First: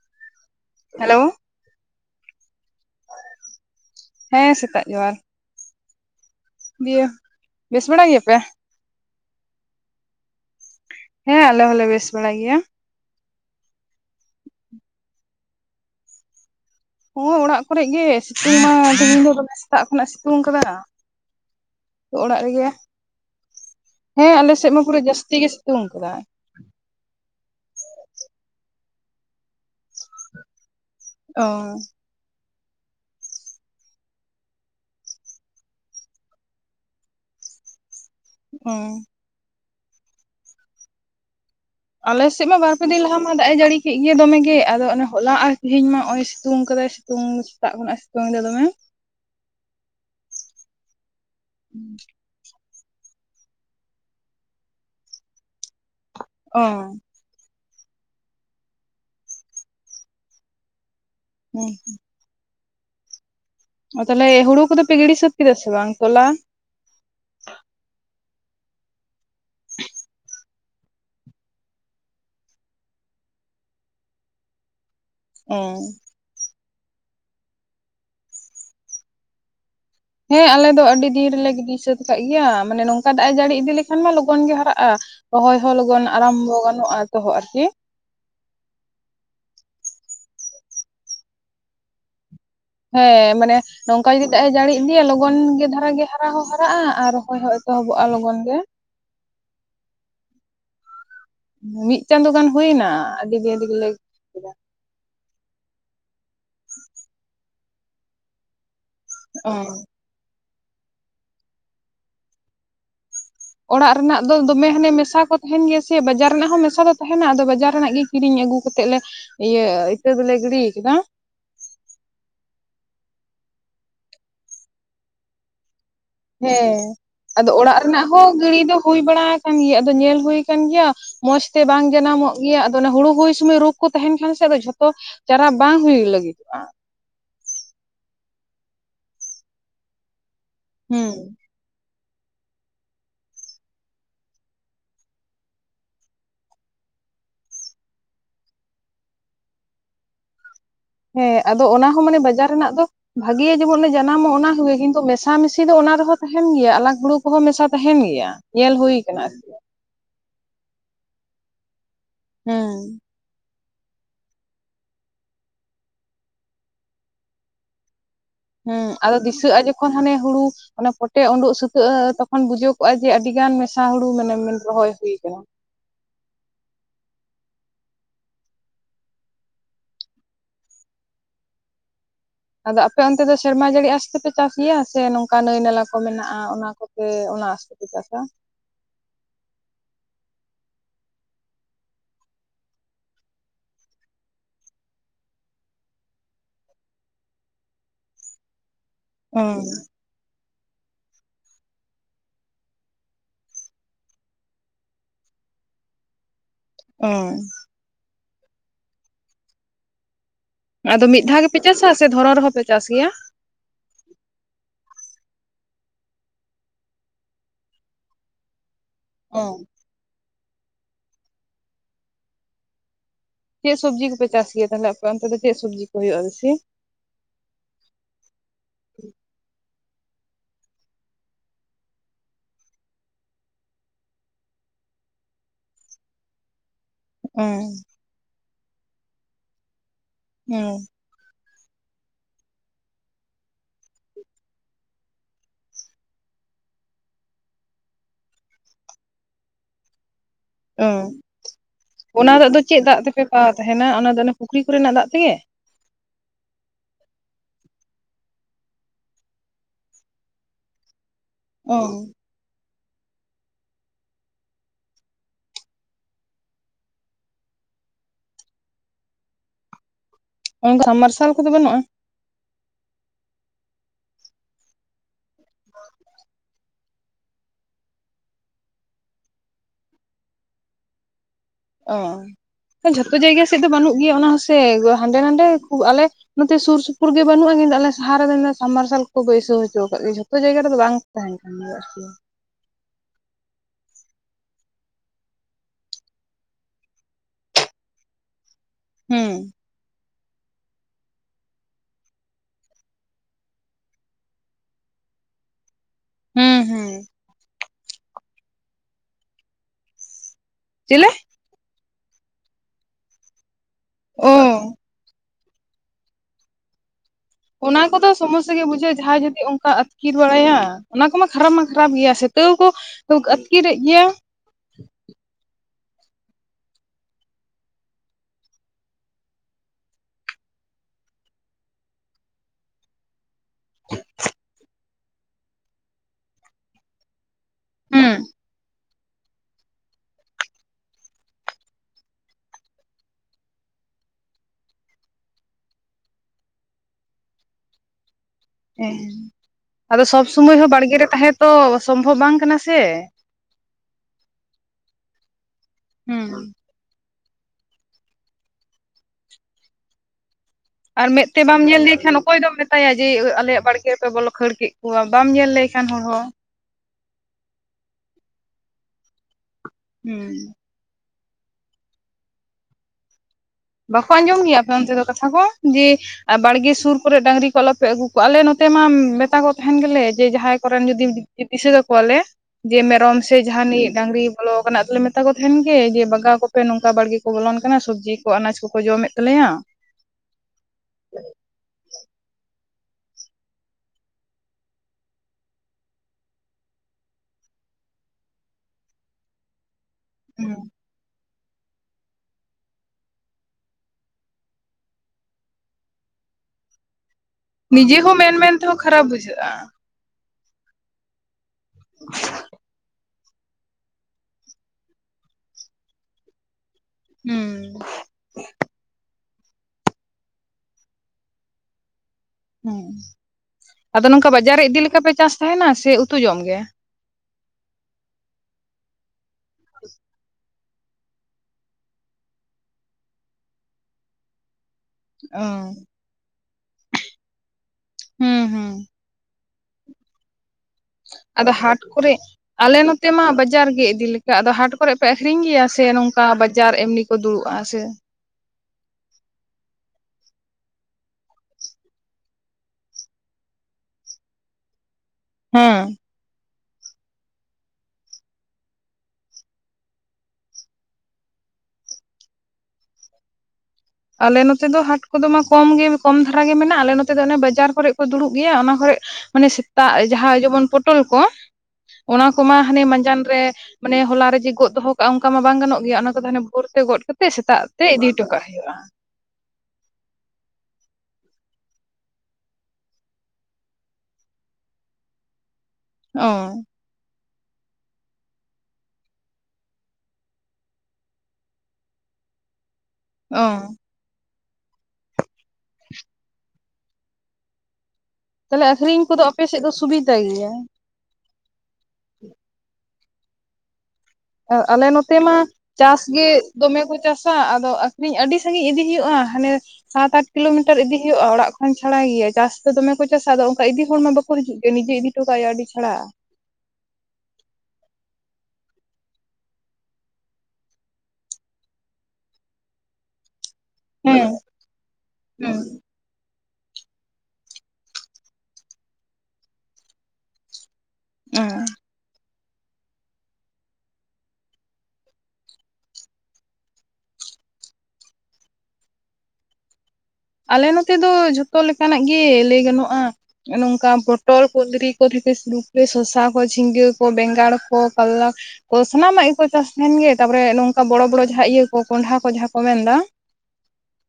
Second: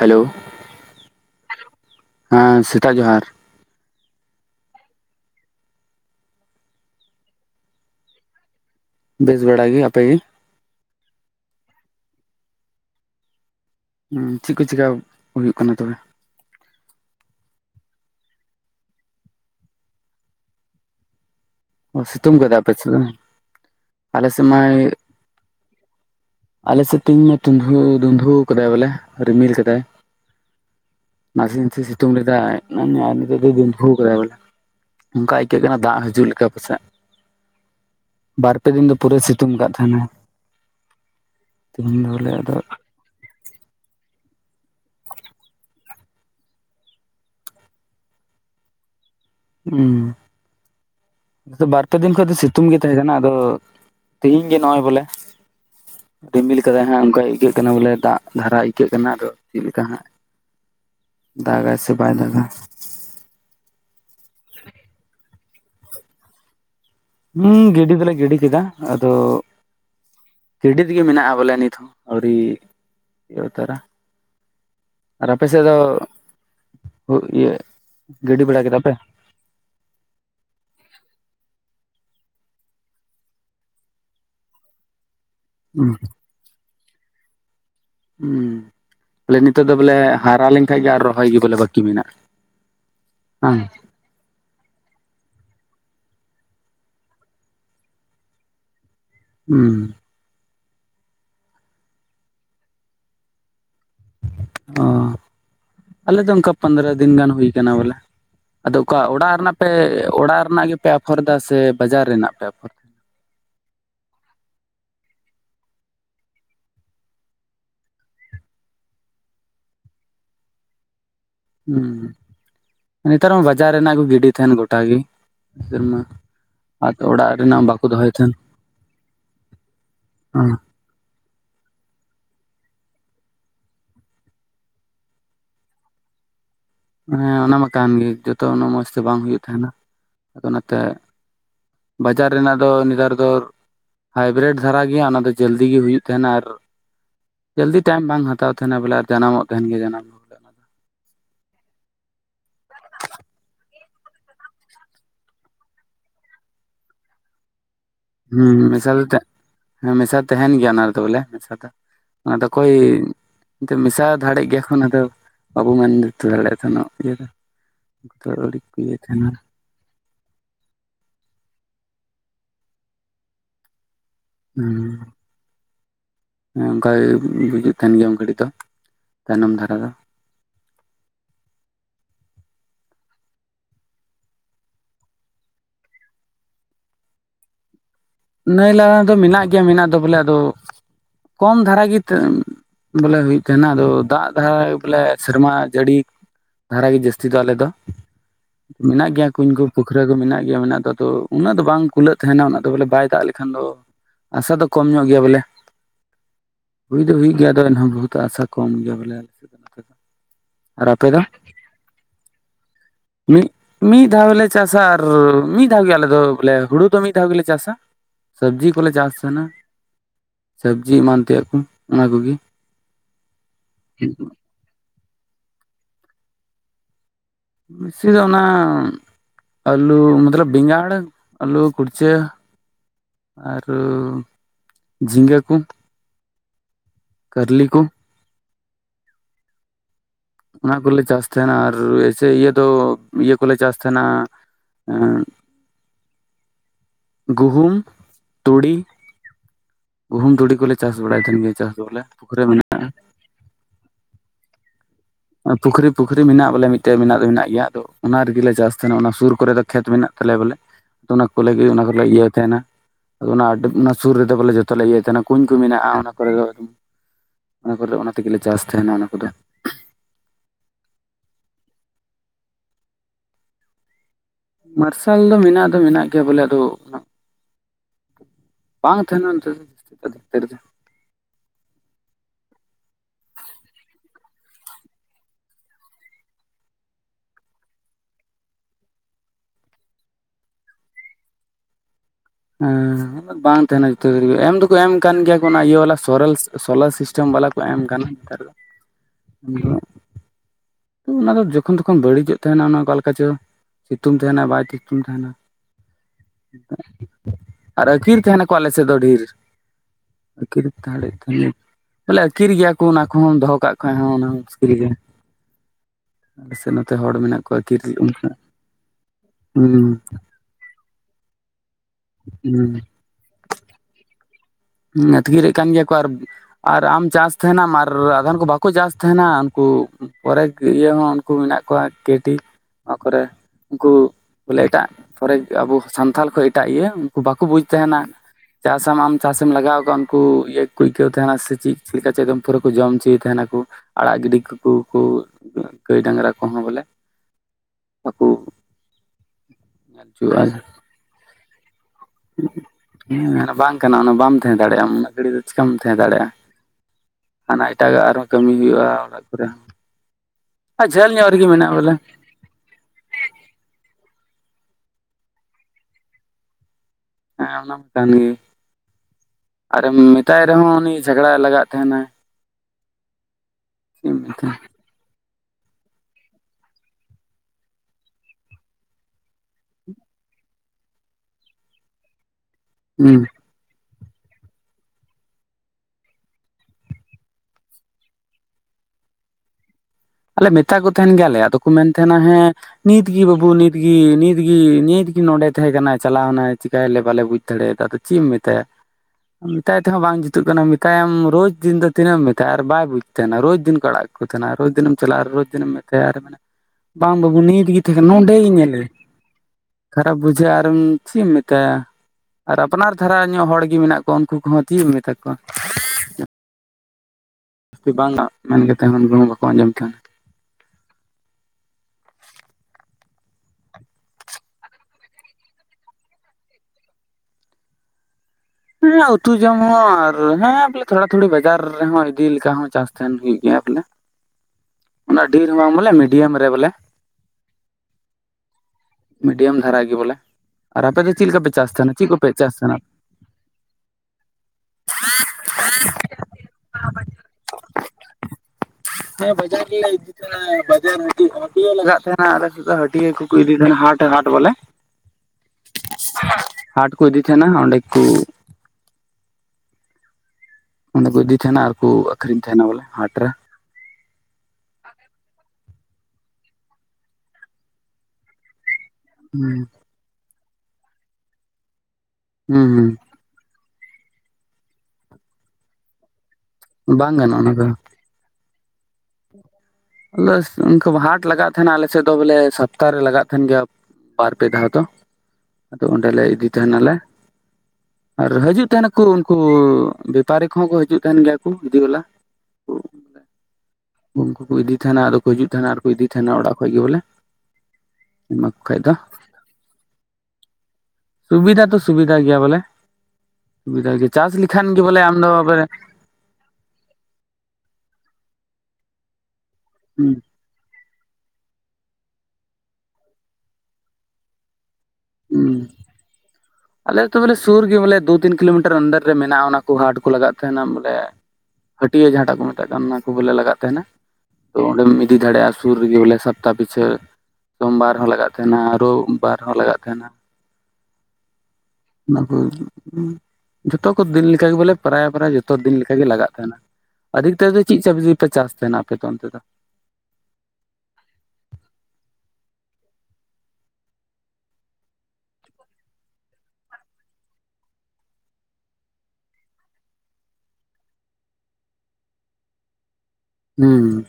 Hello. Hello. ᱦᱮᱸ ᱥᱮᱛᱟᱜ ᱡᱚᱦᱟᱨ᱾ ᱦᱮᱸ ᱥᱮᱛᱟᱜ ᱡᱚᱦᱟᱨ᱾ ᱫᱤᱭᱮ ᱵᱮᱥ ᱵᱟᱲᱟ ᱜᱮᱭᱟ ᱯᱮ? ᱵᱮᱥ ᱵᱟᱲᱟ ᱜᱮ᱾ ᱟᱯᱮ ᱜᱮ? ᱦᱮᱸ ᱟᱞᱮ ᱦᱚᱸᱞᱮ ᱵᱮᱥ ᱵᱟᱲᱟ ᱜᱮᱭᱟ᱾ ᱦᱩᱸ ᱪᱮᱫ ᱠᱚ ᱪᱮᱠᱟ ᱦᱩᱭᱩᱜ ᱠᱟᱱᱟ ᱛᱚᱵᱮ? ᱦᱚᱸᱜ-ᱚᱭ ᱚᱲᱟᱜ ᱠᱚᱨᱮᱜ ᱜᱮ ᱥᱤᱛᱩᱝ ᱢᱟ ᱛᱮᱦᱮᱧ ᱫᱚ ᱢᱚᱢᱮ ᱥᱮᱛᱟᱜ ᱠᱷᱚᱱᱟᱜ-ᱮ ᱥᱤᱛᱩᱝ ᱠᱟᱫᱟ᱾ ᱚ ᱥᱤᱛᱩᱝ ᱚᱲᱟᱜ ᱠᱟᱫᱟ ᱨᱮᱜᱮ᱾ ᱟᱯᱮ ᱥᱮᱫ ᱫᱚ ᱦᱮᱸ ᱟᱞᱮ ᱥᱮᱫ ᱢᱟ ᱯᱩᱨᱟᱹ ᱡᱟᱹᱥᱛᱤ ᱜᱮ ᱥᱤᱛᱩᱝ ᱠᱟᱫᱟ᱾ ᱟᱞᱮ ᱥᱮᱫ ᱛᱮᱦᱮᱧ ᱢᱟ [inaudible] ᱫᱩᱸᱫᱩᱣ ᱠᱟᱫᱟᱭ ᱵᱚᱞᱮ ᱨᱤᱢᱤᱞ ᱠᱟᱫᱟᱭ᱾ ᱚ [unintelligible] ᱛᱩᱝ ᱞᱮᱫᱟᱭ [unintelligible] ᱟᱨ ᱱᱤᱛᱚᱜ ᱫᱚ ᱫᱩᱫᱷᱩᱣ ᱠᱟᱫᱟᱭ ᱵᱚᱞᱮ ᱱᱚᱝᱠᱟ ᱟᱹᱭᱠᱟᱹᱜ ᱠᱟᱱᱟ ᱫᱟᱜ ᱦᱤᱡᱩᱜ ᱞᱮᱠᱟ᱾ [unintelligible] ᱵᱟᱨ ᱯᱮ ᱫᱤᱱ ᱚᱸ ᱫᱚ ᱯᱩᱨᱟᱹ ᱥᱤᱛᱩᱝ ᱠᱟᱜ ᱛᱟᱦᱮᱱᱟᱭ᱾ ᱟᱞᱮ ᱥᱮᱫ ᱢᱟ ᱵᱟᱨ ᱯᱮ ᱫᱤᱱ ᱞᱟᱦᱟ ᱢᱟ ᱫᱟᱜ ᱮ ᱡᱟᱹᱲᱤ ᱠᱮᱫ ᱜᱮ ᱫᱚᱢᱮ ᱜᱮ ᱟᱫᱚ ᱚᱱᱟ ᱦᱚᱞᱟ ᱟᱨ ᱛᱤᱦᱤᱧ ᱢᱟ ᱦᱚᱸ-ᱚᱭ ᱥᱤᱛᱩᱝ ᱠᱟᱫᱟᱭ᱾ ᱥᱤᱛᱩᱝ ᱫᱚ ᱥᱮᱛᱟᱜ ᱠᱷᱚᱱᱟᱜ-ᱮ ᱥᱤᱛᱩᱝ ᱫᱟ ᱫᱚᱢᱮ᱾ ᱩᱸ ᱱᱤᱛᱚᱜ ᱵᱟᱨ ᱯᱮ ᱫᱤᱱ ᱠᱷᱚᱡ ᱫᱚ ᱥᱤ ᱛᱩᱝ ᱜᱮ ᱛᱟᱦᱮᱸ ᱠᱟᱱᱟ ᱟᱫᱚ ᱛᱤᱦᱤᱧ ᱜᱮ ᱱᱚᱜᱼᱚᱭ ᱵᱚᱞᱮ ᱨᱤᱢᱤᱞ ᱚ ᱠᱟᱫᱟᱭ ᱦᱟᱸᱜ ᱚᱱᱠᱟ ᱟᱹᱭᱠᱟᱹᱜ ᱠᱟᱱᱟ ᱵᱚᱞᱮ ᱫᱟᱜ ᱫᱷᱟᱨᱟ ᱟᱹᱭᱠᱟᱹᱜ ᱠᱟᱱᱟ ᱟᱫᱚ ᱪᱮᱫ ᱞᱮᱠᱟ ᱦᱟᱸᱜ᱾ ᱦᱩᱸ ᱫᱟᱜᱟᱭ ᱥᱮ ᱵᱟᱭ ᱫᱟᱜᱟ᱾ ᱚ ᱛᱟᱞᱦᱮ ᱦᱩᱲᱩ ᱠᱚᱫᱚᱯᱮ ᱜᱤᱲᱤ ᱥᱟᱹᱛ ᱠᱮᱫᱟ ᱥᱮ ᱵᱟᱝ ᱛᱚᱞᱟ? ᱦᱩᱸ ᱜᱤᱰᱤ ᱫᱚᱞᱮ ᱜᱤᱰᱤ ᱠᱮᱫᱟ ᱟᱫᱚ [inaudible] ᱜᱤᱰᱤ ᱛᱮᱜᱮ ᱢᱮᱱᱟᱜᱼᱟ ᱵᱚᱞᱮ ᱱᱤᱛ ᱦᱚᱸ ᱟᱹᱣᱨᱤ ᱤᱭᱟᱹ ᱩᱛᱟᱹᱨᱟ᱾ ᱟᱨ ᱟᱯᱮ ᱚ ᱥᱮᱫ ᱫᱚ ᱦᱩᱜ ᱤᱭᱟᱹ ᱜᱤᱰᱤ ᱵᱟᱲᱟ ᱠᱮᱫᱟ ᱯᱮ? ᱦᱮᱸ ᱟᱞᱮ ᱫᱚ ᱟᱹᱰᱤ ᱫᱤᱱ ᱨᱮᱞᱮ ᱜᱤᱰᱤ ᱥᱟᱹᱛ ᱠᱟᱜ ᱜᱮᱭᱟ, ᱢᱟᱱᱮ ᱱᱚᱝᱠᱟ ᱫᱟᱜ-ᱮ ᱡᱟᱹᱲᱤ ᱤᱫᱤ ᱞᱮᱠᱷᱟᱱ ᱢᱟ ᱞᱚᱜᱚᱱ ᱜᱮ ᱦᱟᱨᱟᱜᱼᱟ᱾ ᱨᱚᱦᱚᱭ ᱦᱚᱸ ᱦᱩᱸ ᱞᱚᱜᱚᱱ ᱟᱨᱟᱢᱵᱚ ᱜᱟᱱᱚᱜᱼᱟ ᱮᱛᱚᱦᱚᱵ ᱟᱨᱠᱤ᱾ ᱦᱩᱸ ᱵᱚᱞᱮ ᱱᱤᱛᱚᱜ ᱫᱚ ᱵᱚᱞᱮ ᱦᱟᱨᱟ ᱞᱮᱱᱠᱷᱟᱡ ᱜᱮ ᱟᱨ ᱨᱚᱦᱚᱭ ᱜᱮ ᱵᱚᱞᱮ ᱵᱟᱠᱤ ᱢᱮᱱᱟᱜᱼᱟ᱾ ᱦᱮᱸ ᱢᱟᱱᱮ ᱵᱟᱝ ᱱᱚᱝ ᱠᱟ ᱡᱩᱫᱤ ᱫᱟᱜ ᱮ ᱡᱟᱹᱲᱤ ᱤᱫᱤᱭᱟ ᱞᱚᱜᱚᱱ ᱜᱮ ᱫᱷᱟᱨᱟᱜ ᱜᱮ ᱦᱟᱨᱟ ᱦᱚᱸ ᱦᱟᱨᱟᱜᱼᱟ ᱟᱨ ᱨᱚᱦᱚᱭ ᱦᱚᱸ ᱮᱛᱚᱦᱚᱵᱚᱜᱼᱟ ᱞᱚᱜᱚᱱ ᱜᱮ ᱦᱩᱸ ᱢᱤᱫ ᱪᱟᱸᱫᱚ ᱜᱟᱱ ᱦᱩᱭᱱᱟ ᱟᱹᱰᱤ ᱫᱤᱱ ᱨᱮᱜᱮᱞᱮ ᱠᱮᱫᱟ᱾ ᱚ ᱟᱞᱮ ᱫᱚ ᱚᱱᱠᱟ ᱯᱚᱱᱨᱚ ᱫᱤᱱ ᱜᱟᱱ ᱦᱩᱭ ᱠᱟᱱᱟ ᱵᱚᱞᱮ᱾ ᱟᱫᱚ ᱚᱠᱟ ᱚᱲᱟᱜ ᱚ ᱨᱮᱱᱟᱜ ᱯᱮ ᱚᱲᱟᱜ ᱨᱮᱱᱟᱜ ᱜᱮᱯᱮ ᱟᱯᱷᱚᱨ ᱮᱫᱟ ᱥᱮ ᱵᱟᱡᱟᱨ ᱨᱮᱱᱟᱜ ᱯᱮ ᱟᱯᱷᱚᱨ ᱫᱟ? ᱚᱲᱟᱜ ᱨᱮᱱᱟᱜ ᱫᱚ ᱫᱚᱢᱮ ᱦᱟᱱᱮ ᱢᱮᱥᱟ ᱠᱚ ᱛᱟᱦᱮᱱ ᱜᱮᱭᱟ ᱥᱮ ᱵᱟᱡᱟᱨ ᱨᱮᱱᱟᱜ ᱦᱚᱸ ᱢᱮᱥᱟ ᱫᱚ ᱛᱟᱦᱮᱱᱟ ᱟᱫᱚ ᱵᱟᱡᱟᱨ ᱨᱮᱱᱟᱜ ᱜᱮ ᱠᱤᱨᱤᱧ ᱟᱹᱜᱩ ᱠᱟᱛᱮᱫ ᱞᱮ ᱤᱭᱟᱹ ᱤᱛᱟᱹ ᱫᱚᱞᱮ ᱜᱤᱲᱤ ᱟᱠᱟᱫᱟ᱾ ᱦᱩᱸ ᱱᱮᱛᱟᱨ ᱢᱟ ᱵᱟᱡᱟᱨ ᱨᱮᱱᱟᱜ ᱠᱚ ᱜᱤᱰᱤ ᱛᱟᱦᱮᱱ ᱜᱚᱴᱟ ᱜᱮ ᱱᱮᱛᱟᱨᱢᱟ᱾ ᱦᱮᱸ ᱟᱫᱚ ᱚᱲᱟᱜ ᱨᱮᱱᱟᱜ ᱦᱚᱸ ᱜᱤᱲᱤ ᱫᱚ ᱦᱩᱭ ᱵᱟᱲᱟ ᱠᱟᱱ ᱜᱮᱭᱟ ᱟᱫᱚ ᱧᱮᱞ ᱦᱩᱭ ᱦᱩᱸ ᱠᱟᱱ ᱜᱮᱭᱟ᱾ ᱢᱚᱸᱡᱽᱛᱮ ᱵᱟᱝ ᱡᱟᱱᱟᱢᱚᱜ ᱜᱮᱭᱟ ᱟᱫᱚ ᱚᱱᱟ ᱦᱩᱲᱩ ᱦᱩᱭ ᱥᱩᱢᱚᱭ ᱨᱳᱜᱽ ᱠᱚ ᱛᱟᱦᱮᱱ ᱠᱷᱟᱱ ᱥᱮ ᱟᱫᱚ ᱡᱷᱚᱛᱚ ᱪᱟᱨᱟ ᱵᱟᱝ ᱦᱩᱭᱩᱜ ᱞᱟᱹᱜᱤᱫᱚᱜᱼᱟ᱾ ᱦᱮᱸ ᱚᱱᱟ ᱢᱟ ᱠᱟᱱ ᱜᱮ ᱡᱚᱛᱚ ᱩᱱᱟᱹᱜ ᱢᱚᱸᱡᱽᱛᱮ ᱵᱟᱝ ᱦᱩᱭᱩᱜ ᱛᱟᱦᱮᱱᱟ ᱟᱫᱚ ᱚᱱᱟᱛᱮ ᱦᱩᱸ ᱵᱟᱡᱟᱨ ᱨᱮᱱᱟᱜ ᱫᱚ ᱱᱮᱛᱟᱨ ᱫᱚ ᱦᱟᱭᱵᱨᱮᱰ ᱫᱷᱟᱨᱟ ᱜᱮᱭᱟ ᱚᱱᱟ ᱫᱚ ᱡᱟᱞᱫᱤ ᱜᱮ ᱦᱩᱭᱩᱜ ᱛᱟᱦᱮᱱᱟ ᱟᱨ ᱡᱟᱞᱫᱤ ᱴᱟᱭᱤᱢ ᱵᱟᱝ ᱦᱟᱛᱟᱣ ᱛᱟᱦᱮᱱᱟᱭ ᱵᱚᱞᱮ ᱟᱨ ᱡᱟᱱᱟᱢᱚᱜ ᱛᱟᱦᱮᱱ ᱜᱮᱭᱟ ᱡᱟᱱᱟᱢ ᱫᱚ ᱵᱚᱞᱮ ᱚᱱᱟ ᱫᱚ᱾ ᱦᱮᱸ ᱟᱫᱚ ᱚᱱᱟ ᱦᱚᱸ ᱢᱟᱱᱮ ᱵᱟᱡᱟᱨ ᱨᱮᱱᱟᱜ ᱫᱚ ᱵᱷᱟᱜᱮᱭᱟ ᱡᱮᱢᱚᱱ ᱚᱱᱮ ᱡᱟᱱᱟᱢᱚᱜ ᱚᱱᱟ ᱠᱚᱜᱮ ᱠᱤᱱᱛᱩ ᱢᱮᱥᱟ ᱢᱤᱥᱤ ᱫᱚ ᱚᱱᱟ ᱨᱮᱦᱚᱸ ᱛᱟᱦᱮᱱ ᱜᱮᱭᱟ ᱟᱞᱟᱜᱽ ᱦᱩᱲᱩ ᱠᱚᱦᱚᱸ ᱢᱮᱥᱟ ᱛᱟᱦᱮᱱ ᱜᱮᱭᱟ ᱦᱩᱸ ᱧᱮᱞ ᱢᱮᱥᱟ ᱦᱩᱭ ᱫᱚ ᱠᱟᱱᱟ ᱟᱨᱠᱤ᱾ ᱦᱮᱸ ᱢᱮᱥᱟ ᱛᱟᱦᱮᱱ ᱜᱮᱭᱟ ᱚᱱᱟ ᱨᱮᱫᱚ ᱵᱚᱞᱮ ᱢᱮᱥᱟ ᱫᱚ, ᱚᱱᱟᱫᱚ ᱦᱩᱸ ᱠᱳᱭ ᱮᱱᱛᱮᱜ ᱢᱮᱥᱟ ᱫᱟᱲᱮᱜ ᱜᱮᱭᱟ ᱠᱚ ᱚᱱᱟᱫᱚ ᱵᱟᱵᱚ ᱢᱮᱱ ᱫᱟᱲᱮᱭᱟᱜ-ᱟ ᱛᱚ ᱚᱱᱟ ᱤᱛᱟᱹ ᱫᱚ ᱠᱟᱹᱣᱲᱤ ᱠᱩ ᱦᱩᱸ ᱤᱭᱟᱹ ᱟᱫᱚ ᱛᱟᱦᱤᱱᱟ᱾ ᱫᱤᱥᱟᱹᱜᱼᱟ ᱡᱚᱠᱷᱚᱱ ᱦᱟᱱᱮ ᱦᱩᱲᱩ ᱚᱱᱮ ᱯᱚᱴᱮ ᱩᱰᱩᱜ ᱥᱟᱹᱛᱟᱹᱜᱼᱟ ᱛᱚᱠᱷᱚᱱ ᱵᱩᱡᱚᱜᱼᱟ ᱡᱮ ᱟᱹᱰᱤ ᱜᱟᱱ ᱢᱮᱥᱟ ᱦᱩᱲᱩ ᱢᱟᱱᱮ ᱨᱚᱦᱚᱭ ᱦᱩᱭ ᱠᱟᱱᱟ᱾ ᱦᱮᱸ ᱚᱱᱠᱟ ᱵᱩᱡᱷᱟᱹᱜ ᱛᱟᱦᱮᱱ ᱜᱮᱭᱟ ᱩᱱᱜᱷᱟᱲᱤᱡ ᱫᱚ ᱛᱟᱭᱱᱚᱢ ᱫᱷᱟᱨᱟ ᱫᱚ᱾ ᱟᱫᱚ ᱟᱯᱮ ᱚᱱᱛᱮ ᱫᱚ ᱥᱮᱨᱢᱟ ᱡᱟᱹᱲᱤ ᱟᱸᱥ ᱛᱮᱯᱮ ᱪᱟᱥ ᱜᱮᱭᱟ ᱥᱮ ᱱᱚᱝᱠᱟ ᱱᱟᱹᱭ ᱱᱟᱞᱟ ᱠᱚ ᱢᱮᱱᱟᱜᱼᱟ ᱚᱱᱟ ᱠᱚᱛᱮ ᱚᱱᱟ ᱟᱸᱥ ᱛᱮᱯᱮ ᱪᱟᱥᱟ᱾ ᱱᱟᱹᱭ ᱞᱟᱞᱟ ᱫᱚ ᱢᱮᱱᱟᱜ ᱜᱮᱭᱟ ᱢᱮᱱᱟᱜ ᱫᱚ ᱵᱚᱞᱮ ᱟᱫᱚ ᱠᱚᱢ ᱫᱷᱟᱨᱟ ᱜᱮ ᱵᱚᱞᱮ ᱦᱩᱭᱩᱜ ᱛᱟᱦᱮᱸᱱᱟ ᱟᱫᱚ ᱫᱟᱜ ᱫᱷᱟᱨᱟ ᱜᱮ ᱵᱚᱞᱮ ᱥᱮᱨᱢᱟ ᱡᱟᱹᱲᱤ ᱫᱷᱟᱨᱟ ᱜᱮ ᱡᱟᱹᱥᱛᱤ ᱫᱚ ᱟᱞᱮ ᱫᱚ᱾ ᱢᱮᱱᱟᱜ ᱜᱮᱭᱟ ᱠᱩᱧ ᱚᱸ ᱠᱚ ᱯᱩᱠᱷᱨᱟᱹ ᱠᱚ ᱢᱮᱱᱟᱜ ᱜᱮᱭᱟ ᱢᱮᱱᱟᱜ ᱫᱚ ᱟᱫᱚ ᱩᱱᱟᱹᱜ ᱫᱚ ᱵᱟᱝ ᱠᱷᱩᱞᱟᱹᱜ ᱛᱟᱦᱮᱱᱟ ᱩᱱᱟᱹᱜ ᱫᱚ ᱵᱚᱞᱮ ᱵᱟᱭ ᱫᱟᱜ ᱞᱮᱠᱷᱟᱱ ᱫᱚ ᱟᱥᱟ ᱫᱚ ᱠᱚᱢ ᱧᱚᱜ ᱜᱮᱭᱟ ᱵᱚᱞᱮ᱾ ᱦᱩᱭ ᱫᱚ ᱚᱸ ᱦᱩᱭᱩᱜ ᱜᱮᱭᱟ ᱟᱫᱚ ᱮᱱᱦᱚᱸ ᱵᱚᱦᱩᱛ ᱟᱥᱟ ᱠᱚᱢ ᱜᱮᱭᱟ ᱵᱚᱞᱮ ᱟᱞᱮ ᱥᱮᱫ ᱫᱚ ᱱᱚᱛᱮ ᱫᱚ᱾ ᱟᱨ ᱟᱫᱚ ᱟᱯᱮ ᱫᱚ ᱢᱤᱫ ᱫᱷᱟᱣ ᱜᱮᱯᱮ ᱪᱟᱥᱟ ᱥᱮ ᱫᱷᱚᱨᱚᱱ ᱨᱮᱦᱚᱸ ᱯᱮ ᱪᱟᱥ ᱜᱮᱭᱟ? ᱢᱤᱫ ᱢᱤᱫ ᱫᱷᱟᱣᱞᱮ ᱪᱟᱥᱟ ᱟᱨ ᱢᱤᱫ ᱫᱷᱟᱣ ᱜᱮ ᱟᱞᱮ ᱫᱚ ᱵᱚᱞᱮ ᱦᱩᱲᱩ ᱫᱚ ᱢᱤᱫ ᱫᱷᱟᱣ ᱜᱮᱞᱮ ᱪᱟᱥᱟ᱾ ᱥᱚᱵᱽᱡᱤ ᱠᱚᱞᱮ ᱪᱟᱥ ᱛᱟᱦᱮᱱᱟ᱾ ᱚᱸ ᱥᱚᱵᱽᱡᱤ ᱮᱢᱟᱱ ᱛᱮᱭᱟᱜ ᱠᱚ ᱚᱱᱟ ᱠᱚᱜᱮ ᱪᱮᱫ ᱥᱚᱵᱽᱡᱤ ᱠᱚᱯᱮ ᱪᱟᱥ ᱜᱮᱭᱟ ᱛᱟᱞᱦᱮ ᱟᱯᱮ ᱚᱱᱛᱮ ᱫᱚ ᱪᱮᱫ ᱥᱚᱵᱽᱡᱤ ᱠᱚ ᱦᱩᱭᱩᱜᱼᱟ ᱵᱮᱥᱤ? ᱵᱮᱥᱤ ᱫᱚ ᱚᱱᱟ ᱟᱹᱞᱩ ᱢᱚᱛᱞᱚᱵᱽ ᱵᱮᱸᱜᱟᱲ ᱟᱞᱩ ᱠᱩᱲᱪᱟᱹ ᱟᱨᱩ ᱡᱷᱤᱸᱜᱟᱹ ᱠᱩ ᱚᱸ ᱠᱟᱨᱞᱤ ᱠᱩ ᱚᱸ ᱚᱱᱟ ᱠᱚᱨᱮ ᱞᱮ ᱪᱟᱥ ᱛᱟᱦᱮᱱᱟ ᱟᱨ ᱡᱮᱭᱥᱮ ᱤᱭᱟᱹ ᱫᱚ ᱤᱭᱟᱹ ᱠᱚᱞᱮ ᱪᱟᱥ ᱛᱟᱦᱮᱱᱟ ᱮᱸ ᱜᱩᱦᱩᱢ ᱛᱩᱲᱤ ᱜᱩᱦᱩᱢ ᱛᱩᱲᱤ ᱠᱩᱞᱮ ᱪᱟᱥ ᱚᱸ ᱵᱟᱲᱟᱭ ᱛᱟᱦᱮᱱ ᱜᱮᱭᱟ ᱪᱟᱥ ᱫᱚ ᱵᱚᱞᱮ ᱚᱱᱟ ᱯᱩᱨᱟᱹ ᱫᱟᱜ ᱫᱚ ᱢᱮᱱᱟᱜ ᱪᱮᱫ ᱫᱟᱜ ᱛᱮᱯᱮ ᱯᱟᱣᱟᱣ ᱛᱟᱦᱮᱱᱟ ᱚᱱᱟ ᱫᱚ ᱚᱱᱮ ᱯᱩᱠᱷᱨᱤ ᱠᱚ ᱨᱮᱱᱟᱜ ᱫᱟᱜ ᱛᱮᱜᱮ᱾ ᱢᱮᱱᱟᱜᱼᱟ ᱯᱩᱠᱷᱨᱤ ᱯᱩᱠᱷᱨᱤ ᱢᱮᱱᱟᱜ ᱵᱚᱞᱮ ᱢᱤᱫᱴᱮᱡ ᱢᱮᱱᱟᱜ ᱢᱮᱱᱟᱜ ᱜᱮᱭᱟ ᱟᱫᱚ ᱚᱱᱟ ᱨᱤᱜᱤ ᱞᱮ ᱪᱟᱥ ᱛᱟᱦᱮᱱᱟ ᱚᱱᱟ ᱥᱩᱨ ᱠᱚᱨᱮ ᱫᱚ ᱠᱷᱮᱛ ᱢᱮᱱᱟᱜ᱾ ᱠᱟᱞᱮ ᱵᱚᱞᱮ ᱚᱱᱟ ᱠᱚ ᱞᱟᱜᱤ ᱚᱱᱟ ᱚᱸ ᱠᱚᱞᱮ ᱤᱭᱟᱹ ᱛᱟᱦᱮᱱᱟ ᱟᱫᱚ ᱚᱱᱟ ᱚᱱᱟ ᱥᱩᱨ ᱨᱮᱫᱚ ᱵᱚᱞᱮ ᱡᱚᱛᱚᱞᱮ ᱤᱭᱟᱹ ᱛᱟᱦᱮᱱᱟ ᱠᱩᱧ ᱠᱚ ᱢᱮᱱᱟᱜ-ᱟ ᱚᱱᱟ ᱠᱚᱨᱮ ᱫᱚ ᱚᱱᱟ ᱠᱚᱨᱮ ᱚᱱᱟ ᱛᱮᱜᱮᱞᱮ ᱪᱟᱥ ᱛᱟᱦᱮᱱᱟ ᱚᱱᱟ ᱠᱚᱫᱚ᱾ ᱚᱱᱠᱟ ᱢᱟᱨᱥᱟᱞ ᱠᱚᱫᱚ ᱵᱟᱹᱱᱩᱜ-ᱟ? ᱢᱟᱨᱥᱟᱞ ᱫᱚ ᱢᱮᱱᱟᱜ ᱫᱚ ᱢᱮᱱᱟᱜ ᱜᱮᱭᱟ ᱵᱚᱞᱮ ᱟᱫᱚ ᱵᱟᱝ ᱛᱟᱦᱮᱱᱟ ᱚᱱᱟ ᱫᱚ [unintelligible] ᱚ ᱡᱷᱚᱛᱚ ᱡᱟᱭᱜᱟ ᱥᱮᱫ ᱫᱚ ᱵᱟᱹᱱᱩᱜ ᱜᱮᱭᱟ ᱚᱱᱟ ᱦᱚᱸ ᱥᱮ ᱦᱟᱸᱰᱮ ᱱᱟᱰᱮ ᱠᱷᱩᱵᱽ ᱟᱞᱮ ᱱᱚᱛᱮ ᱥᱩᱨ ᱥᱩᱯᱩᱨ ᱜᱮ ᱵᱟᱹᱱᱩᱜ-ᱟ ᱠᱤᱱᱛᱩ ᱟᱞᱮ ᱥᱟᱦᱟ ᱨᱮᱫᱚ ᱥᱟᱢ ᱢᱟᱨᱥᱟᱞ ᱠᱚ ᱵᱟᱹᱭᱥᱟᱹᱣ ᱦᱚᱪᱚ ᱟᱠᱟᱫ ᱜᱮᱭᱟ ᱡᱷᱚᱛᱚ ᱡᱟᱭᱜᱟ ᱨᱮᱫᱚ ᱵᱟᱝ ᱠᱚ ᱛᱟᱦᱮᱱ ᱠᱟᱱ ᱯᱮᱭᱟᱜ ᱥᱤᱢ [unintelligible] ᱮᱸ ᱦᱩᱸ ᱵᱟᱝ ᱛᱟᱦᱮᱱᱟ ᱡᱚᱛᱚ [unintelligible] ᱮᱢ ᱫᱚᱠᱚ ᱮᱢ ᱠᱟᱱ ᱜᱮᱭᱟ ᱠᱚ ᱚᱱᱟ ᱤᱭᱟᱹ ᱵᱟᱞᱟ ᱥᱚᱞᱚᱨᱥ ᱥᱚᱞᱚᱨ ᱥᱤᱥᱴᱮᱢ ᱵᱟᱞᱟ ᱠᱚ ᱮᱢ ᱠᱟᱱᱟ᱾ ᱛᱟᱨ ᱦᱮᱸ ᱚᱱᱟ ᱫᱚ ᱡᱚᱠᱷᱚᱱ ᱛᱚᱠᱷᱚᱱ ᱵᱟᱹᱲᱤᱡᱚᱜ ᱛᱟᱦᱮᱱᱟ ᱚᱱᱟ ᱚᱠᱟ ᱞᱮᱠᱟ ᱪᱚ ᱥᱤᱛᱩᱝ ᱛᱟᱦᱮᱱᱟ ᱵᱟᱭ ᱥᱤᱛᱩᱝ ᱛᱟᱦᱮᱱᱟ᱾ ᱦᱩᱸ ᱦᱩᱸ ᱟᱨ ᱟᱹᱠᱤᱨ ᱛᱟᱦᱮᱱᱟ ᱠᱚ ᱟᱞᱮ ᱥᱮᱫ ᱫᱚ ᱰᱷᱤᱨ᱾ ᱟᱹᱠᱤᱨᱛᱟᱲ ᱪᱮᱞᱮ ᱛᱚ ᱵᱚᱞᱮ ᱟᱹᱠᱤᱨ ᱜᱮᱭᱟ ᱠᱚ ᱚᱱᱟ ᱠᱚᱦᱚᱸᱢ ᱫᱚᱦᱚ ᱠᱟᱜ ᱠᱷᱟᱱ ᱦᱚᱸ ᱚᱱᱟ ᱚ ᱢᱩᱥᱠᱤᱞ ᱜᱮ᱾ ᱟᱞᱮ ᱥᱮ ᱱᱚᱛᱮ ᱦᱚᱲ ᱢᱮᱱᱟᱜ ᱠᱚᱣᱟ ᱚᱱᱟ ᱟᱹᱠᱤᱨ ᱠᱚᱫᱚ ᱩᱱᱠᱩ ᱥᱚᱢᱚᱥᱟ ᱜᱮᱢ ᱵᱩᱡᱷᱟᱹᱜ-ᱟ ᱡᱟᱦᱟᱸᱭ ᱡᱩᱫᱤ ᱚᱱᱠᱟ ᱦᱩᱸ ᱟᱹᱛᱠᱤᱨ ᱵᱟᱲᱟᱭᱟ᱾ ᱚᱱᱟ ᱠᱚᱢᱟ ᱠᱷᱟᱨᱟᱯ ᱢᱟ ᱠᱷᱟᱨᱟᱯ ᱜᱮᱭᱟ ᱥᱮ ᱛᱟᱹᱣ ᱠᱚ ᱦᱩᱸ ᱛᱟᱹᱣ ᱟᱹᱛᱠᱤᱨᱮᱫ ᱜᱮᱭᱟ᱾ ᱦᱩᱸ ᱟᱛᱠᱤᱨ ᱮᱫ ᱠᱟᱱ ᱜᱮᱭᱟ ᱠᱚ ᱟᱨ ᱟᱨ ᱟᱢ ᱪᱟᱥ ᱛᱟᱦᱮᱱᱟᱢ ᱟᱨ ᱟᱫᱷᱚᱱ ᱠᱩ ᱵᱟᱠᱩ ᱪᱟᱥ ᱛᱟᱦᱮᱱᱟ ᱩᱱᱠᱩ ᱯᱚᱨᱮ ᱤᱭᱟᱹ ᱦᱚᱸ ᱠᱩ ᱢᱮᱱᱟᱜ ᱠᱚᱣᱟ ᱠᱮᱴᱤ ᱱᱚᱣᱟ ᱠᱚᱨᱮ ᱩᱱᱠᱩ ᱵᱚᱞᱮ ᱮᱴᱟᱜ ᱠᱚᱨᱮ ᱟᱵᱚ ᱥᱟᱱᱛᱷᱟᱞ ᱠᱷᱚᱡ ᱮᱴᱟᱜ ᱤᱭᱟᱹ ᱵᱟᱠᱚ ᱵᱩᱡᱽ ᱛᱟᱦᱮᱱᱟ ᱦᱩᱸ ᱪᱟᱥ ᱟᱢ ᱪᱟᱥᱮᱢ ᱞᱟᱜᱟᱣ ᱟᱠᱚᱣᱟ ᱩᱱᱠᱩ ᱤᱭᱟᱹ ᱠᱩ ᱟᱹᱭᱠᱟᱹᱣ ᱛᱟᱦᱮᱱᱟ ᱥᱮ ᱪᱤᱫ ᱪᱤ ᱞᱮᱠᱟ ᱪᱚ ᱯᱩᱨᱟᱹ ᱠᱚ ᱡᱚᱢ ᱚᱪᱩᱭ ᱛᱟᱦᱮᱱᱟ ᱠᱚ᱾ ᱟᱲᱟᱜ ᱜᱤᱰᱤ ᱠᱟᱠᱩ ᱠᱩ ᱜᱟᱹᱭ ᱰᱟᱝᱨᱟ ᱠᱚᱦᱚᱸ ᱵᱚᱞᱮ ᱵᱟᱠᱚ ᱦᱮᱸ ᱟᱫᱚ ᱧᱮᱞ ᱥᱚᱵᱽ ᱥᱩᱢᱟᱹᱭ ᱦᱚᱸ ᱵᱟᱲᱜᱮ ᱨᱮ ᱛᱟᱦᱮᱸ ᱛᱚ ᱥᱚᱢᱵᱷᱚᱵᱽ ᱵᱟᱝ ᱠᱟᱱᱟ ᱥᱮ ᱦᱩᱸ ᱵᱟᱝ ᱠᱟᱱᱟ ᱚᱱᱟ ᱵᱟᱢ ᱛᱟᱦᱮᱸ ᱫᱟᱲᱮ-ᱟᱢ ᱩᱱᱟᱹᱜ ᱜᱷᱟᱹᱲᱤ ᱫᱚ ᱪᱤᱠᱟᱢ ᱛᱟᱦᱮᱸ ᱫᱟᱲᱮᱜ-ᱟ᱾ ᱦᱩᱸ ᱦᱟᱱᱟ ᱮᱴᱟᱜᱟᱜ ᱟᱨᱦᱚᱸ ᱠᱟᱹᱢᱤ ᱦᱩᱭᱩᱜ-ᱟ ᱚᱲᱟᱜ ᱠᱚᱨᱮ ᱦᱚᱸ ᱟᱨ ᱡᱷᱟᱹᱞ ᱢᱮᱫ ᱧᱚᱜ ᱛᱮ ᱨᱮᱜᱮ ᱵᱟᱢ ᱢᱮᱱᱟᱜ-ᱟ ᱧᱮᱞ ᱵᱚᱞᱮ᱾ ᱞᱮᱠᱷᱟᱱ ᱚᱠᱚᱭ ᱫᱚᱢ ᱢᱮᱛᱟᱭᱟ ᱡᱮ ᱟᱞᱮᱭᱟᱜ ᱵᱟᱲᱜᱮ ᱯᱮ ᱵᱚᱞᱚ ᱠᱷᱟᱹᱲ ᱠᱮᱫ ᱠᱚᱣᱟ ᱵᱟᱢ ᱧᱮᱞ ᱞᱮᱠᱷᱟᱱ ᱦᱚᱲ ᱦᱚᱸ᱾ ᱦᱮᱸ ᱚᱱᱟ ᱢᱟ ᱠᱟᱱ ᱜᱮ ᱟᱨᱮᱢ ᱢᱮᱛᱟᱭ ᱦᱩᱸ ᱨᱮᱦᱚᱸ ᱩᱱᱤ ᱡᱷᱟᱜᱽᱲᱟ ᱞᱟᱜᱟᱜ ᱛᱟᱦᱮᱱᱟ᱾ ᱵᱟᱠᱚ ᱟᱸᱡᱚᱢ ᱢᱮᱛᱟᱭᱟ ᱜᱮᱭᱟ ᱟᱯᱮ ᱚᱱᱛᱮ ᱫᱚ ᱠᱟᱛᱷᱟ ᱠᱚ ᱡᱮ ᱟᱨ ᱵᱟᱲᱜᱮ ᱥᱩᱨ ᱠᱚᱨᱮ ᱰᱟᱝᱨᱤ ᱠᱚ ᱟᱞᱚᱯᱮ ᱟᱹᱜᱩ ᱠᱚᱣᱟ ᱟᱞᱮ ᱱᱚᱛᱮ ᱢᱟ ᱢᱮᱛᱟ ᱠᱚ ᱛᱟᱦᱮᱱ ᱜᱮᱞᱮ ᱡᱮ ᱡᱟᱦᱟᱸᱭ ᱠᱚᱨᱮᱱ ᱡᱩᱫᱤ ᱫᱤᱥᱟᱹ ᱠᱟᱠᱚᱣᱟᱞᱮ ᱡᱮ ᱢᱮᱨᱚᱢ ᱦᱩᱸ ᱥᱮ ᱡᱟᱦᱟᱱᱤᱡ ᱰᱟᱝᱨᱤ ᱵᱚᱞᱚ ᱟᱠᱟᱱᱟ ᱛᱚᱞᱮ ᱢᱮᱛᱟ ᱠᱚ ᱛᱟᱦᱮᱱ ᱜᱮ ᱡᱮ ᱵᱟᱜᱟᱣ ᱠᱚᱯᱮ ᱱᱚᱝᱠᱟ ᱵᱟᱲᱜᱮ ᱠᱚ ᱵᱚᱞᱚᱱ ᱠᱟᱱᱟ ᱥᱚᱵᱽᱡᱤ ᱠᱚ ᱟᱱᱟᱡᱽ ᱠᱚᱠᱚ ᱡᱚᱢᱮᱫ ᱛᱟᱞᱮᱭᱟ᱾ ᱟᱞᱮ ᱢᱮᱛᱟ ᱠᱚ ᱛᱟᱦᱮᱱ ᱜᱮᱭᱟᱞᱮ ᱟᱫᱚ ᱠᱚ ᱢᱮᱱ ᱛᱟᱦᱮᱱᱟ ᱦᱮᱸ ᱱᱤᱛᱜᱤ ᱵᱟᱹᱵᱩ ᱱᱤᱛᱜᱤ ᱱᱤᱛᱜᱤ ᱱᱤᱛᱜᱤ ᱱᱚᱸᱰᱮ ᱛᱟᱦᱮᱸ ᱠᱟᱱᱟᱭ ᱪᱟᱞᱟᱣᱱᱟᱭ ᱪᱤᱠᱟᱭᱟᱞᱮ ᱵᱟᱞᱮ ᱵᱩᱡᱽ ᱫᱟᱲᱮᱭᱟᱫᱟ ᱟᱫᱚ ᱪᱤᱢ ᱢᱮᱛᱟᱭᱟ, ᱢᱮᱛᱟᱭ ᱛᱮᱦᱚᱸ ᱵᱟᱝ ᱡᱩ ᱛᱩᱜ ᱠᱟᱱᱚᱢ ᱢᱮᱛᱟᱭᱟᱢ ᱨᱳᱡᱽᱫᱤᱱ ᱫᱚ ᱛᱤᱱᱟᱜ ᱮᱢ ᱢᱮᱛᱟᱭ-ᱟ ᱟᱨ ᱵᱟᱭ ᱵᱩᱡᱽ ᱛᱟᱦᱮᱱᱟ ᱨᱳᱡᱽᱫᱤᱱ ᱠᱚ ᱟᱲᱟᱜ ᱠᱚ ᱛᱟᱦᱮᱱᱟ ᱨᱳᱡᱽᱫᱤᱱᱮᱢ ᱪᱟᱞᱟᱜ-ᱟ ᱟᱨ ᱨᱳᱡᱽ ᱫᱤᱱᱮᱢ ᱢᱮᱛᱟᱭᱟ ᱟᱨᱮ ᱢᱮᱱᱟ ᱵᱟᱝ ᱵᱟᱹᱵᱩ ᱱᱤᱛᱜᱤ ᱛᱟᱦᱮᱸ ᱱᱤᱡᱮ ᱠᱟᱱᱟ ᱦᱚᱸ ᱢᱮᱱ ᱱᱚᱸᱰᱮ ᱜᱤᱧ ᱢᱮᱱ ᱛᱮᱦᱚᱸ ᱧᱮᱞᱞᱮᱫᱮ ᱠᱷᱟᱨᱟᱯ ᱵᱩᱡᱷᱟᱹᱜᱼᱟ ᱠᱷᱟᱨᱟᱯ ᱵᱩᱡᱷᱟᱹᱜ-ᱟ ᱟᱨᱮᱢ ᱪᱤᱢ ᱢᱮᱛᱟᱭᱟ ᱟᱨ ᱟᱯᱱᱟᱨ ᱫᱷᱟᱨᱟ ᱧᱚᱜ ᱦᱚᱲ ᱜᱮ ᱢᱮᱱᱟᱜ ᱠᱚᱣᱟ ᱩᱱᱠᱩ ᱠᱚᱦᱚᱸ ᱪᱤᱵᱤ ᱢᱮᱛᱟ ᱠᱚᱣᱟ᱾ ᱦᱩᱸ ᱵᱟᱝ ᱢᱮᱱ ᱠᱟᱛᱮ ᱦᱚᱸ ᱵᱟᱠᱚ ᱟᱸᱡᱚᱢ ᱛᱟᱦᱮᱱ ᱦᱮᱸ, ᱟᱫᱚ ᱱᱚᱝᱠᱟ ᱵᱟᱡᱟᱨ ᱨᱮ ᱤᱫᱤ ᱞᱮᱠᱟ ᱯᱮ ᱪᱟᱥ ᱛᱟᱦᱮᱱᱟ ᱥᱮ ᱩᱛᱩ ᱡᱚᱢ ᱜᱮ? ᱦᱮᱸ ᱩᱛᱩ ᱡᱚᱢ ᱦᱚᱸ ᱟᱨ ᱦᱮᱸ ᱵᱚᱞᱮ ᱛᱷᱚᱲᱟ ᱛᱷᱩᱲᱤ ᱵᱟᱡᱟᱨ ᱨᱮᱦᱚᱸ ᱤᱫᱤ ᱞᱮᱠᱟ ᱦᱚᱸ ᱪᱟᱥ ᱛᱟᱦᱮᱱ ᱦᱩᱭᱩᱜ ᱜᱮᱭᱟ ᱵᱚᱞᱮ᱾ ᱩᱱᱟᱹᱜ ᱚ ᱰᱷᱮᱨ ᱵᱟᱝ ᱦᱚᱸ ᱵᱚᱞᱮ ᱢᱤᱰᱤᱭᱟᱢ ᱨᱮ ᱵᱚᱞᱮ᱾ ᱦᱮᱸ ᱦᱮᱸ᱾ ᱢᱤᱰᱤᱭᱟᱢ ᱫᱷᱟᱨᱟ ᱜᱮ ᱵᱚᱞᱮ ᱟᱨ ᱟᱯᱮ ᱫᱚ ᱪᱮᱫ ᱞᱮᱠᱟᱯᱮ ᱪᱟᱥ ᱛᱟᱦᱮᱱᱟ ᱪᱮᱫ ᱠᱚᱯᱮ ᱪᱟᱥ ᱛᱟᱦᱮᱱᱟ? ᱛᱮ ᱢᱟ ᱵᱟᱡᱟᱨ ᱜᱮ ᱤᱫᱤ ᱞᱮᱠᱟ ᱟᱫᱚ ᱦᱟᱴ ᱠᱚᱨᱮᱜ ᱯᱮ ᱟᱠᱷᱨᱤᱧ ᱜᱮᱭᱟ ᱥᱮ ᱱᱚᱝᱠᱟ ᱵᱟᱡᱟᱨ ᱮᱢᱱᱤ ᱠᱚ ᱫᱩᱲᱩᱵᱼᱟ ᱥᱮ ᱦᱮᱸ ᱵᱡᱟᱨ ᱞᱮ ᱤᱫᱤ ᱥᱮᱱᱟᱜ ᱵᱟᱡᱟᱨ ᱦᱟᱹᱴᱤ ᱦᱟᱹᱴᱭᱟᱹ ᱞᱟᱜᱟᱜ ᱛᱟᱦᱮᱸᱱᱟ ᱟᱞᱮ ᱥᱮᱫ ᱫᱚ ᱦᱟᱹᱴᱭᱟᱹ ᱠᱚᱠᱚ ᱤᱫᱤᱭ ᱛᱟᱦᱮᱸᱱᱟ ᱦᱟᱴ ᱦᱟᱴ ᱵᱚᱞᱮ ᱦᱮᱸ᱾ ᱦᱟᱴ ᱠᱚ ᱤᱫᱤ ᱛᱟᱦᱮᱸᱱᱟ ᱚᱸᱰᱮ ᱠᱩ ᱚᱸᱰᱮ ᱠᱚ ᱤᱫᱤ ᱛᱟᱦᱮᱱᱟ ᱟᱨ ᱠᱩ ᱟᱠᱷᱨᱤᱧ ᱛᱟᱦᱮᱱᱟ ᱵᱚᱞᱮ ᱦᱟᱴ ᱨᱮ᱾ ᱟᱞᱮ ᱱᱚᱛᱮ ᱫᱚ ᱦᱟᱴ ᱠᱚᱫᱚ ᱢᱟ ᱠᱚᱢ ᱜᱮ ᱠᱚᱢ ᱫᱷᱟᱨᱟ ᱜᱮ ᱢᱮᱱᱟᱜᱼᱟ, ᱟᱞᱮ ᱱᱚᱛᱮ ᱫᱚ ᱚᱱᱮ ᱵᱟᱡᱟᱨ ᱠᱚᱨᱮ ᱠᱚ ᱫᱩᱲᱩᱵ ᱜᱮᱭᱟ ᱚᱱᱟ ᱠᱚᱨᱮᱜ ᱢᱟᱱᱮ ᱦᱩᱸ ᱥᱮᱛᱟᱜ ᱡᱟᱦᱟᱸ ᱡᱮᱢᱚᱱ ᱯᱚᱴᱚᱞ ᱠᱚ, ᱚᱱᱟ ᱠᱚᱢᱟ ᱦᱩᱸ ᱦᱟᱱᱮ ᱦᱩᱸ ᱢᱟᱸᱡᱟᱱ ᱨᱮ ᱢᱟᱱᱮ ᱦᱚᱞᱟ ᱨᱮ ᱡᱮ ᱜᱚᱫᱽ ᱫᱚᱦᱚ ᱠᱟᱜᱼᱟ ᱚᱱᱠᱟ ᱢᱟ ᱵᱟᱝ ᱜᱟᱱᱚᱜ ᱜᱮᱭᱟ ᱚᱱᱟ ᱠᱚᱫᱚ ᱦᱟᱱᱮ ᱵᱷᱳᱨ ᱛᱮ ᱜᱚᱫ ᱵᱟᱝ ᱠᱟᱛᱮ ᱜᱟᱱᱚᱜᱼᱟ ᱚᱱᱟ ᱥᱮᱛᱟᱜ ᱫᱚ ᱛᱮ ᱤᱫᱤ ᱦᱚ ᱴᱚ ᱠᱟᱜ ᱦᱩᱭᱩᱜᱼᱟ᱾ ᱟᱞᱮ ᱥᱮᱫ ᱫᱚ ᱚᱱᱠᱟ ᱦᱟᱴ ᱞᱟᱜᱟᱜ ᱛᱟᱦᱮᱱᱟ ᱟᱞᱮ ᱥᱮᱫ ᱫᱚ ᱵᱚᱞᱮ ᱥᱟᱛᱴᱟ ᱨᱮ ᱞᱟᱜᱟᱜ ᱛᱟᱦᱮᱱ ᱜᱮᱭᱟ᱾ ᱵᱟᱨ ᱯᱮ ᱫᱷᱟᱣ ᱫᱚ ᱟᱫᱚ ᱚᱸᱰᱮᱞᱮ ᱚ ᱤᱫᱤ ᱛᱟᱦᱮᱱᱟ ᱞᱮ᱾ [inaudible] ᱟᱨ ᱦᱤᱡᱩᱜ ᱛᱟᱦᱮᱱᱟᱠᱩ ᱩᱱᱠᱩ ᱵᱮᱯᱟᱨᱤ ᱠᱚᱦᱚᱸ ᱠᱚ ᱦᱤᱡᱩᱜ ᱛᱟᱦᱮᱱ ᱜᱮᱭᱟ ᱠᱩ ᱤᱫᱤᱵᱟᱞᱟ᱾ ᱚᱸ᱾ ᱩᱱᱠᱩ ᱠᱚ ᱤᱫᱤ ᱛᱟᱦᱮᱱᱟ ᱟᱫᱚ ᱠᱚ ᱦᱤᱡᱩᱜ ᱛᱟᱦᱮᱱᱟ ᱟᱨ ᱠᱚ ᱤᱫᱤ ᱛᱟᱦᱮᱱᱟ ᱚᱲᱟᱜ ᱠᱷᱚᱡ ᱜᱮ ᱵᱚᱞᱮ᱾ ᱮᱢᱟ ᱠᱚ ᱛᱟᱦᱚᱞᱮ ᱠᱷᱟᱡ ᱫᱚ ᱟᱠᱷᱨᱤᱧ ᱠᱚᱫᱚ ᱟᱯᱮᱥᱮᱫ ᱫᱚ ᱥᱩᱵᱤᱫᱟ ᱜᱮᱭᱟ᱾ ᱥᱩᱵᱤᱫᱟ ᱛᱚ ᱥᱩᱵᱤᱫᱷᱟ ᱜᱮᱭᱟ ᱵᱚᱞᱮ, ᱥᱩᱵᱤᱫᱷᱟ ᱜᱮᱭᱟ ᱪᱟᱥ ᱞᱮᱠᱷᱟᱱ ᱜᱮ ᱟᱞᱮ ᱵᱚᱞᱮ ᱱᱚᱛᱮ ᱟᱢ ᱫᱚ ᱢᱟ ᱵᱚᱨᱮ ᱪᱟᱥ ᱜᱮ ᱫᱚᱢᱮ ᱠᱚ ᱪᱟᱥᱟ ᱟᱫᱚ ᱟᱹᱠᱷᱨᱤᱧ ᱟᱹᱰᱤ ᱥᱟᱺᱜᱤᱧ ᱤᱫᱤ ᱦᱩᱭᱩᱜᱼᱟ ᱦᱟᱱᱮ ᱥᱟᱛ ᱦᱩᱸ ᱟᱴ ᱠᱤᱞᱳᱢᱤᱴᱟᱨ ᱤᱫᱤ ᱦᱩᱭᱩᱜᱼᱟ ᱚᱲᱟᱜ ᱠᱷᱚᱱ ᱪᱷᱟᱲᱟ ᱜᱮᱭᱟ ᱪᱟᱥ ᱫᱚ ᱫᱚᱢᱮ ᱠᱚ ᱪᱟᱥᱟ ᱟᱫᱚ ᱚᱱᱠᱟ ᱤᱫᱤ ᱦᱚᱲ ᱢᱟ ᱵᱟᱠᱚ ᱦᱤᱡᱩᱜ ᱜᱮᱭᱟ ᱱᱤᱡᱮ ᱤᱫᱤ ᱦᱚᱴᱚ ᱠᱟᱜ ᱦᱩᱸ ᱦᱩᱭᱩᱜᱼᱟ ᱟᱹᱰᱤ ᱪᱷᱟᱲᱟ᱾ ᱟᱞᱮ ᱟᱹᱛᱩ ᱵᱚᱞᱮ ᱥᱩᱨ ᱜᱮ ᱵᱚᱞᱮ ᱫᱩ ᱛᱤᱱ ᱠᱤᱞᱳᱢᱤᱴᱟᱨ ᱟᱱᱰᱟᱨ ᱨᱮ ᱢᱮᱱᱟᱜᱼᱟ ᱚᱱᱟ ᱠᱚ ᱦᱟᱴ ᱠᱚ ᱞᱟᱜᱟᱜ ᱛᱟᱦᱮᱱᱟ ᱵᱚᱞᱮ᱾ ᱦᱟᱹᱴᱭᱟᱹ ᱡᱟᱦᱟᱸᱴᱟᱜ ᱠᱚ ᱢᱮᱛᱟᱜ ᱠᱟᱱ ᱚᱱᱟ ᱠᱚ ᱵᱚᱞᱮ ᱞᱟᱜᱟᱜ ᱛᱟᱦᱮᱱᱟ ᱦᱮᱸ ᱛᱚ ᱚᱸᱰᱮᱢ ᱤᱫᱤ ᱫᱟᱲᱮᱜᱼᱟ ᱦᱮᱸ ᱥᱩᱨ ᱨᱮᱜᱮ ᱵᱚᱞᱮ ᱥᱟᱯ ᱛᱟ ᱯᱤᱪᱷᱟᱹ ᱥᱚᱢᱵᱟᱨ ᱦᱚᱸ ᱞᱟᱜᱟᱜ ᱛᱟᱦᱮᱱᱟ ᱨᱳᱵ ᱵᱟᱨ ᱦᱚᱸ ᱞᱟᱜᱟᱜ ᱛᱟᱦᱮᱱᱟ᱾ ᱚ᱾ ᱚᱱᱟ ᱠᱚ ᱡᱚᱛᱚ ᱠᱚ ᱫᱤᱱ ᱞᱮᱠᱟ ᱜᱮ ᱵᱚᱞᱮ ᱯᱨᱟᱭ ᱯᱨᱟᱭ ᱡᱚᱛᱚ ᱫᱤᱱ ᱞᱮᱠᱟᱜᱮ ᱞᱟᱜᱟᱜ ᱛᱟᱦᱮᱱᱟ᱾ ᱟᱫᱷᱤᱠᱛᱟ ᱫᱚ ᱪᱮᱫ ᱪᱟᱵᱽᱡᱤ ᱯᱮ ᱪᱟᱥ ᱛᱟᱦᱮᱱᱟ ᱟᱯᱮ ᱫᱚ ᱚᱱᱛᱮ ᱫᱚ? ᱟᱞᱮ ᱱᱚᱛᱮ ᱫᱚ ᱡᱷᱚᱛᱚ ᱞᱮᱠᱟᱱᱟᱜ ᱜᱮ ᱞᱟᱹᱭ ᱜᱟᱱᱚᱜᱼᱟ᱾ ᱱᱚᱝᱠᱟ ᱯᱚᱴᱚᱞ, ᱠᱩᱱᱫᱽᱨᱤ ᱠᱚ ᱛᱷᱮᱠᱮ ᱥᱩᱨᱩ ᱠᱚᱨᱮ ᱥᱚᱥᱟ ᱠᱚ ᱡᱷᱤᱸᱜᱟᱹ ᱠᱚ, ᱵᱮᱸᱜᱟᱲ ᱠᱚ, ᱠᱟᱞᱞᱟ ᱠᱚ ᱥᱟᱱᱟᱢᱟᱜ ᱜᱮᱠᱚ ᱪᱟᱥ ᱛᱟᱦᱮᱱ ᱜᱮ ᱛᱟᱨᱯᱚᱨᱮ ᱱᱚᱝᱠᱟ ᱵᱚᱲᱚ ᱵᱚᱲᱚ ᱡᱟᱦᱟᱸ ᱤᱭᱟᱹ ᱠᱚ ᱠᱚᱸᱰᱷᱟ ᱠᱚ ᱡᱟᱦᱟᱸ ᱠᱚ ᱢᱮᱱᱫᱟ᱾ ᱦᱩᱸ᱾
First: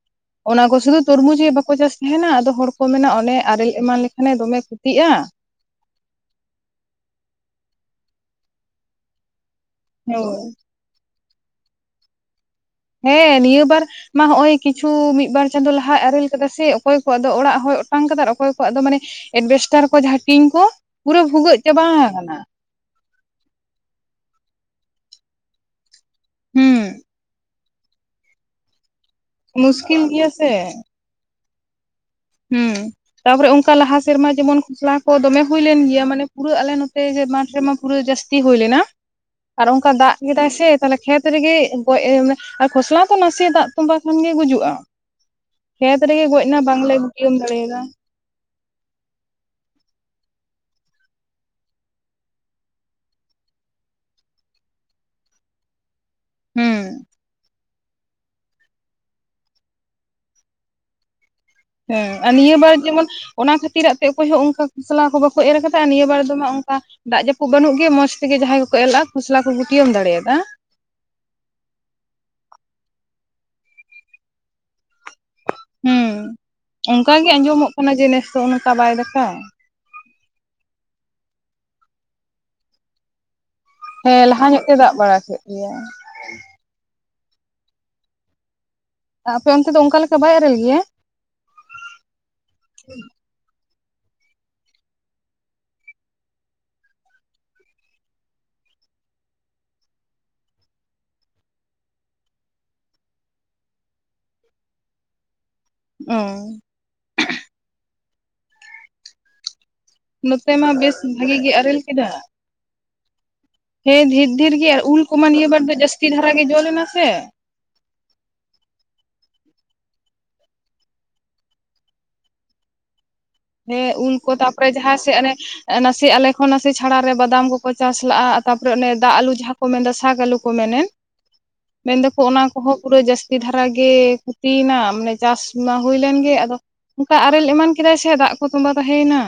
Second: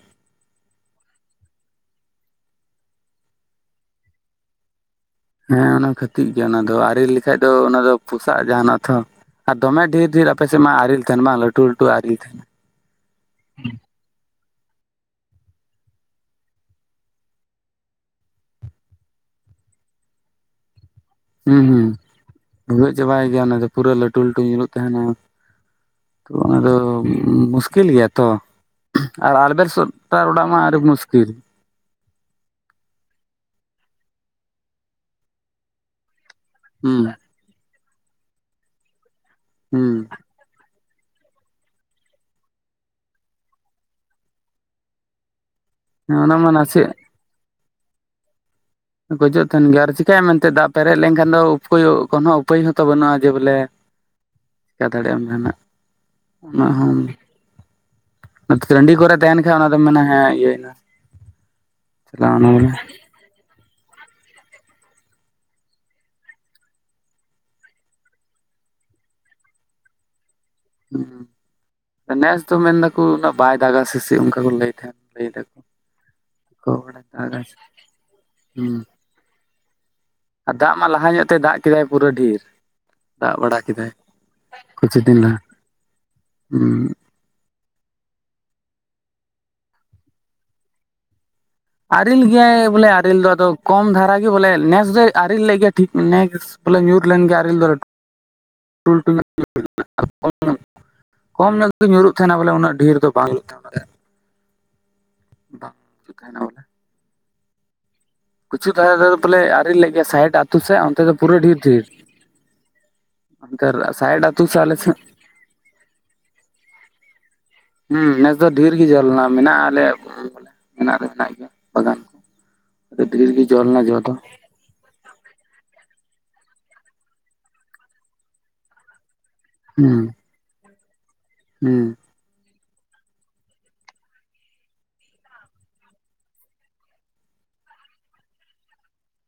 ᱚᱱᱟ ᱠᱚ ᱥᱩᱫᱩ ᱛᱩᱨᱢᱩᱡᱽ ᱜᱮ ᱵᱟᱠᱚ ᱪᱟᱥ ᱛᱟᱦᱮᱱᱟ ᱟᱫᱚ ᱦᱚᱲ ᱠᱚ ᱢᱮᱱᱟ ᱚᱱᱮ ᱟᱨᱮᱞ ᱮᱢᱟᱱ ᱞᱮᱠᱷᱟᱱᱮ ᱫᱚᱢᱮ ᱠᱷᱩᱛᱤᱜᱼᱟ᱾ ᱦᱮᱸ ᱚᱱᱟ ᱠᱷᱟᱹᱛᱤᱨ ᱜᱮ ᱚᱱᱟ ᱫᱚ ᱟᱨᱮᱞ ᱞᱮᱠᱷᱟᱡ ᱫᱚ ᱚᱱᱟ ᱫᱚ ᱯᱚᱥᱟᱜ ᱡᱟᱦᱟᱱᱚᱜ ᱛᱷᱚ᱾ ᱟᱨ ᱫᱚᱢᱮ ᱰᱷᱮᱨ ᱰᱷᱮᱨ ᱟᱯᱮᱥᱮᱫ ᱢᱟ ᱟᱨᱮᱞ ᱛᱟᱦᱮᱱ ᱵᱟᱝ ᱞᱟᱹᱴᱩ ᱞᱟᱹᱴᱩ ᱟᱨᱮᱞ ᱛᱟᱦᱮᱱᱟ᱾ ᱦᱮᱸ ᱱᱤᱭᱟᱹ ᱵᱟᱨ ᱢᱟ ᱦᱚᱸᱜ-ᱚᱭ ᱠᱤᱪᱷᱩ ᱢᱤᱫ ᱵᱟᱨ ᱪᱟᱸᱫᱳ ᱞᱟᱦᱟᱭ ᱟᱨᱮᱞ ᱠᱟᱫᱟ ᱥᱮ ᱚᱠᱚᱭ ᱠᱚᱣᱟᱜ ᱫᱚ ᱚᱲᱟᱜ ᱦᱚᱭ ᱚᱴᱟᱝ ᱠᱟᱫᱟ ᱟᱨ ᱚᱠᱚᱭ ᱠᱚᱣᱟᱜ ᱫᱚ ᱢᱟᱱᱮ ᱮᱰᱵᱮᱥᱴᱟᱨ ᱠᱚ ᱡᱟᱦᱟᱸ ᱴᱤᱱ ᱠᱚ ᱯᱩᱨᱟᱹ ᱵᱷᱩᱜᱟᱹᱜ ᱪᱟᱵᱟᱣ ᱠᱟᱱᱟ᱾ ᱰᱷᱩᱜᱟᱹᱜ ᱪᱟᱵᱟᱭ ᱜᱮᱭᱟ ᱱᱩᱭ ᱫᱚ ᱯᱩᱨᱟᱹ ᱞᱟᱹᱴᱩ ᱞᱟᱹᱴᱩ ᱧᱩᱨᱩᱜ ᱛᱟᱦᱮᱱᱟ᱾ ᱚ ᱚᱱᱟ ᱫᱚ ᱦᱩᱸ ᱢᱩᱥᱠᱤᱞ ᱜᱮᱭᱟ ᱛᱚ ᱟᱨ ᱢᱩᱥᱠᱤᱞ ᱟᱲᱵᱮᱥᱴᱟᱨ ᱜᱮᱭᱟ ᱚᱲᱟᱜ ᱥᱮ ᱢᱟ ᱟᱹᱰᱤ ᱢᱩᱥᱠ [unintelligible] ᱦᱩᱸ ᱛᱟᱯᱚᱨᱮ ᱚᱝᱠᱟ ᱞᱟᱦᱟ ᱥᱮᱨᱢᱟ ᱡᱮᱢᱚᱱ ᱠᱷᱚᱥᱞᱟ ᱠᱚ ᱫᱚᱢᱮ ᱦᱩᱭ ᱞᱮᱱ ᱜᱮᱭᱟ ᱢᱟᱱᱮ ᱯᱩᱨᱟᱹ ᱟᱞᱮ ᱦᱩᱸ ᱱᱚᱛᱮ ᱡᱮ ᱢᱟᱴᱷ ᱨᱮᱢᱟ ᱯᱩᱨᱟᱹ ᱡᱟᱹᱥᱛᱤ ᱦᱩᱭ ᱞᱮᱱᱟ ᱟᱨ ᱦᱩᱸ ᱚᱝᱠᱟ ᱫᱟᱜ ᱠᱮᱫᱟᱭ ᱥᱮ᱾ ᱛᱟᱦᱚᱞᱮ ᱠᱷᱮᱛ ᱨᱮᱜᱮ ᱜᱚᱡ ᱢᱟᱱᱮ ᱟᱨ ᱠᱷᱚᱥᱞᱟ ᱛᱚ ᱱᱟᱥᱮᱭᱟᱜ ᱫᱟᱜ ᱛᱚᱸᱵᱟ ᱠᱷᱟᱱ ᱜᱮ ᱜᱩᱡᱩᱜᱼᱟ᱾ ᱠᱷᱮᱛ ᱨᱮᱜᱮ ᱚᱱᱟ ᱜᱚᱡ ᱢᱟ ᱮᱱᱟ ᱱᱟᱥᱮ ᱵᱟᱝᱞᱮ ᱜᱩᱴᱤᱭᱚᱢ ᱫᱟᱲᱮᱭᱟᱫᱟ᱾ ᱜᱚᱡᱚᱜ ᱛᱟᱦᱮᱱ ᱜᱮᱭᱟ ᱟᱨ ᱪᱤᱠᱟᱭᱟᱢ ᱢᱮᱱᱛᱮ ᱫᱟᱜ ᱯᱮᱨᱮᱡ ᱞᱮᱱᱠᱷᱟᱱ ᱫᱚ ᱩᱯᱟᱹᱭ ᱠᱚᱱᱦᱚ ᱩᱯᱟᱹᱭ ᱦᱚᱸᱛᱚ ᱵᱟᱹᱱᱩᱜᱼᱟ ᱡᱮ ᱵᱚᱞᱮ [inaudible] ᱪᱮᱠᱟᱹ ᱫᱟᱲᱮᱜ ᱟᱢ ᱡᱟᱦᱱᱟᱜ, ᱚᱱᱟ ᱦᱩᱸ ᱦᱚᱸᱢ ᱴᱟᱺᱰᱤ ᱠᱚᱨᱮ ᱛᱟᱦᱮᱱ ᱠᱷᱟᱡ ᱚᱱᱟ ᱫᱚᱢ ᱢᱮᱱᱟ ᱦᱮᱸ ᱤᱭᱟᱹᱭᱱᱟ᱾ ᱦᱮᱸ ᱟᱨ ᱪᱟᱞᱟᱣᱱᱟ ᱱᱤᱭᱟᱹ ᱵᱚᱞᱮ ᱵᱟᱨ ᱡᱮᱢᱚᱱ ᱚᱱᱟ ᱠᱷᱟᱹᱛᱤᱨᱟᱜ ᱛᱮ ᱚᱠᱚᱭ ᱦᱚᱸ ᱚᱱᱠᱟ ᱠᱟᱥᱞᱟ ᱠᱚ ᱵᱟᱠᱚ ᱮᱨ ᱟᱠᱟᱫᱟ ᱟᱨ ᱱᱤᱭᱟᱹ ᱵᱟᱨ ᱫᱚᱢᱟ ᱚᱱᱠᱟ ᱫᱟᱜ ᱡᱟᱹᱯᱩᱫ ᱵᱟᱹᱱᱩᱜ ᱜᱮᱭᱟ ᱢᱚᱸᱡᱽ ᱛᱮᱜᱮ ᱡᱟᱦᱟᱸᱭ ᱠᱚᱠᱚ ᱮᱞ ᱞᱟᱜᱼᱟ ᱠᱷᱚᱥᱞᱟ ᱠᱚ ᱜᱟᱴᱤᱭᱟᱢ ᱫᱟᱲᱮᱭᱟᱫᱟ᱾ ᱦᱩᱸ ᱦᱩᱸ, ᱱᱮᱥ ᱫᱚ ᱢᱮᱱ ᱫᱟᱠᱚ ᱩᱱᱟᱹᱜ ᱵᱟᱭ ᱫᱟᱜᱟ ᱥᱮᱥᱮ ᱚᱱᱠᱟ ᱠᱚ ᱞᱟᱹᱭ ᱛᱟᱦᱮᱸᱱ ᱞᱟᱹᱭ ᱫᱟᱠᱚ᱾ ᱦᱩᱸ ᱚᱱᱠᱟ ᱜᱮ ᱫᱟᱜᱟᱭ ᱟᱸᱡᱚᱢᱚᱜ ᱠᱟᱱᱟ ᱡᱮ ᱱᱮᱥ ᱫᱚ ᱚᱱᱠᱟ ᱦᱩᱸ ᱵᱟᱭ ᱫᱟᱠᱼᱟ᱾ ᱟᱨ ᱫᱟᱜ ᱢᱟ ᱞᱟᱦᱟ ᱧᱚᱜ ᱛᱮ ᱫᱟᱜ ᱠᱮᱫᱟᱭ ᱯᱩᱨᱟᱹ ᱰᱷᱮᱨ᱾ ᱫᱟᱜ ᱵᱟᱲᱟ ᱠᱮᱫᱟᱭ ᱦᱮᱸ ᱞᱟᱦᱟ ᱧᱚᱜ ᱛᱮ ᱫᱟᱜ ᱠᱚᱪᱷᱩ ᱵᱟᱲᱟ ᱫᱤᱱ ᱞᱟᱦᱟ᱾ ᱠᱮᱫ ᱜᱮᱭᱟ ᱟ ᱟᱯᱮ ᱚᱱᱛᱮ ᱫᱚ ᱚᱱᱠᱟ ᱞᱮᱠᱟ ᱵᱟᱭ ᱟᱨᱮᱞ ᱜᱮᱭᱟ? ᱟᱨᱮᱞ ᱜᱮᱭᱟ ᱵᱚᱞᱮ ᱟᱨᱮᱞ ᱫᱚ ᱟᱫᱚ ᱠᱚᱢ ᱫᱷᱟᱨᱟᱜ ᱜᱮ ᱵᱚᱞᱮ ᱱᱮᱥ ᱫᱚᱭ ᱟᱨᱮᱞ ᱞᱮᱫ ᱜᱮᱭᱟ ᱴᱷᱤᱠ ᱱᱮᱜᱥ ᱵᱚᱞᱮ ᱧᱩᱨ ᱞᱮᱱ ᱜᱮᱭᱟ ᱟᱨᱮᱞ ᱫᱚ ᱞᱟᱹᱴᱩ [inaudible] ᱠᱚᱢ ᱧᱚᱜ ᱜᱮ ᱧᱩᱨᱩᱜ ᱛᱟᱦᱮᱱᱟ ᱵᱚᱞᱮ ᱩᱱᱟᱹᱜ ᱰᱷᱮᱨ ᱫᱚ ᱵᱟᱝ ᱧᱩᱨᱩᱜ ᱛᱟᱦᱮ ᱚᱱᱟ ᱨᱮᱭᱟᱜ᱾ ᱵᱟᱝ ᱚ ᱪᱮᱫᱠᱟ ᱦᱮᱱᱟ ᱵᱚᱞᱮ? ᱠᱚᱪᱷᱩ ᱫᱷᱟᱨᱮ ᱨᱮ ᱵᱚᱞᱮ ᱟᱨᱮᱞ ᱞᱮᱫ ᱜᱮ ᱥᱟᱭᱤᱫ ᱱᱚᱛᱮ ᱟᱹᱛᱩ ᱢᱟ ᱥᱮᱫ ᱵᱮᱥ ᱚᱱᱛᱮ ᱫᱚ ᱯᱩᱨᱟᱹ ᱵᱷᱟᱜᱤ ᱜᱮ ᱰᱷᱤᱨ ᱟᱨᱮᱞ ᱰᱷᱤᱨ᱾ ᱠᱮᱫᱟ ᱟᱹᱰᱤ ᱫᱷᱟᱨ ᱦᱮᱸ ᱥᱟᱟᱭᱰ ᱰᱷᱮᱨ ᱟᱛᱩ ᱰᱷᱮᱨ ᱥᱮᱫ ᱜᱮ ᱟᱞᱮ ᱟᱨ ᱫᱮᱸᱫᱷ᱾ ᱩᱞ ᱠᱚᱢᱟ ᱱᱤᱭᱟᱹ ᱵᱟᱨ ᱫᱚ ᱡᱟᱹᱥᱛᱤ ᱫᱷᱟᱨᱟ ᱜᱮ ᱡᱚ ᱞᱮᱱᱟ ᱥᱮ᱾ ᱦᱩᱸ ᱱᱮᱥ ᱫᱚ ᱰᱷᱮᱨ ᱜᱮ ᱡᱚ ᱞᱮᱱᱟ ᱢᱮᱱᱟᱜᱼᱟ ᱟᱞᱮᱭᱟᱜ ᱵᱚᱞᱮ ᱢᱮᱱᱟᱜ ᱫᱟ ᱢᱮᱱᱟᱜ ᱜᱮᱭᱟ ᱵᱟᱜᱟᱱ ᱠᱚ᱾ ᱟᱫᱚ ᱰᱷᱤᱨ ᱜᱮᱡ ᱦᱮᱸ ᱩᱞ ᱠᱚ ᱛᱟᱯᱚᱨᱮ ᱡᱟᱦᱟᱸ ᱥᱮᱫ ᱚᱱᱮ ᱮ ᱱᱟᱥᱮ ᱟᱞᱮ ᱠᱷᱚᱱ ᱱᱟᱥᱮ ᱪᱷᱟᱲᱟ ᱨᱮ ᱵᱟᱫᱟᱢ ᱠᱚᱠᱚ ᱪᱟᱥ ᱞᱟᱜᱼᱟ ᱛᱟᱯᱚᱨᱮ ᱫᱟᱜ ᱟᱞᱩ ᱡᱟᱦᱟᱸ ᱠᱚ ᱢᱮᱱᱫᱟ ᱦᱩᱸ ᱥᱟᱜ ᱟᱞᱩ ᱠᱚ ᱢᱮᱱᱮᱱ, ᱦᱩᱸ ᱢᱮᱱᱫᱟ ᱠᱚ ᱚᱱᱟ ᱠᱚᱦᱚᱸ ᱯᱩᱨᱟᱹ ᱡᱟᱹᱥᱛᱤ ᱫᱷᱟᱨᱟ ᱜᱮ ᱠᱷᱚᱛᱤᱭᱱᱟ ᱢᱟᱱᱮ ᱪᱟᱥ ᱢᱟ ᱦᱩᱭ ᱞᱮᱱ ᱜᱮ ᱟᱫᱚ ᱚᱱᱠᱟ ᱟᱨᱮᱞ ᱮᱢᱟᱱ ᱠᱮᱫᱟᱭ ᱥᱮ ᱫᱟᱜ ᱠᱚ ᱛᱚᱸᱵᱟ ᱛᱟᱦᱮᱸᱭᱮᱱᱟ᱾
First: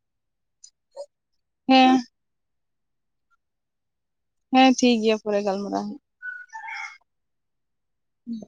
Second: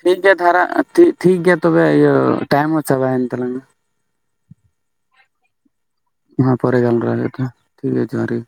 ᱴᱷᱤᱠ ᱜᱮᱭᱟ ᱫᱷᱟᱨᱟ ᱴᱷᱤ-ᱴᱷᱤᱠ ᱜᱮᱭᱟ ᱛᱚᱵᱮ ᱦᱮᱸ ᱤᱭᱟᱹ ᱴᱟᱭᱤᱢ ᱦᱚᱸ ᱪᱟᱵᱟᱭᱮᱱ ᱛᱟᱞᱟᱝᱟ᱾ ᱦᱮᱸ ᱴᱷᱤᱠ ᱜᱮᱭᱟ ᱯᱚᱨᱮ ᱜᱟᱞᱢᱟᱨᱟᱣ ᱦᱩᱭᱩᱜ᱾ ᱱᱚ ᱦᱥᱸᱜ ᱯᱮᱨᱮ ᱜᱟᱞᱢᱟᱨᱟᱣ ᱦᱩᱭᱩᱜ-ᱥ ᱛᱷᱚ, ᱴᱷᱤᱠ ᱜᱮᱭᱟ ᱡᱚᱸᱦᱟᱨ ᱜᱮ᱾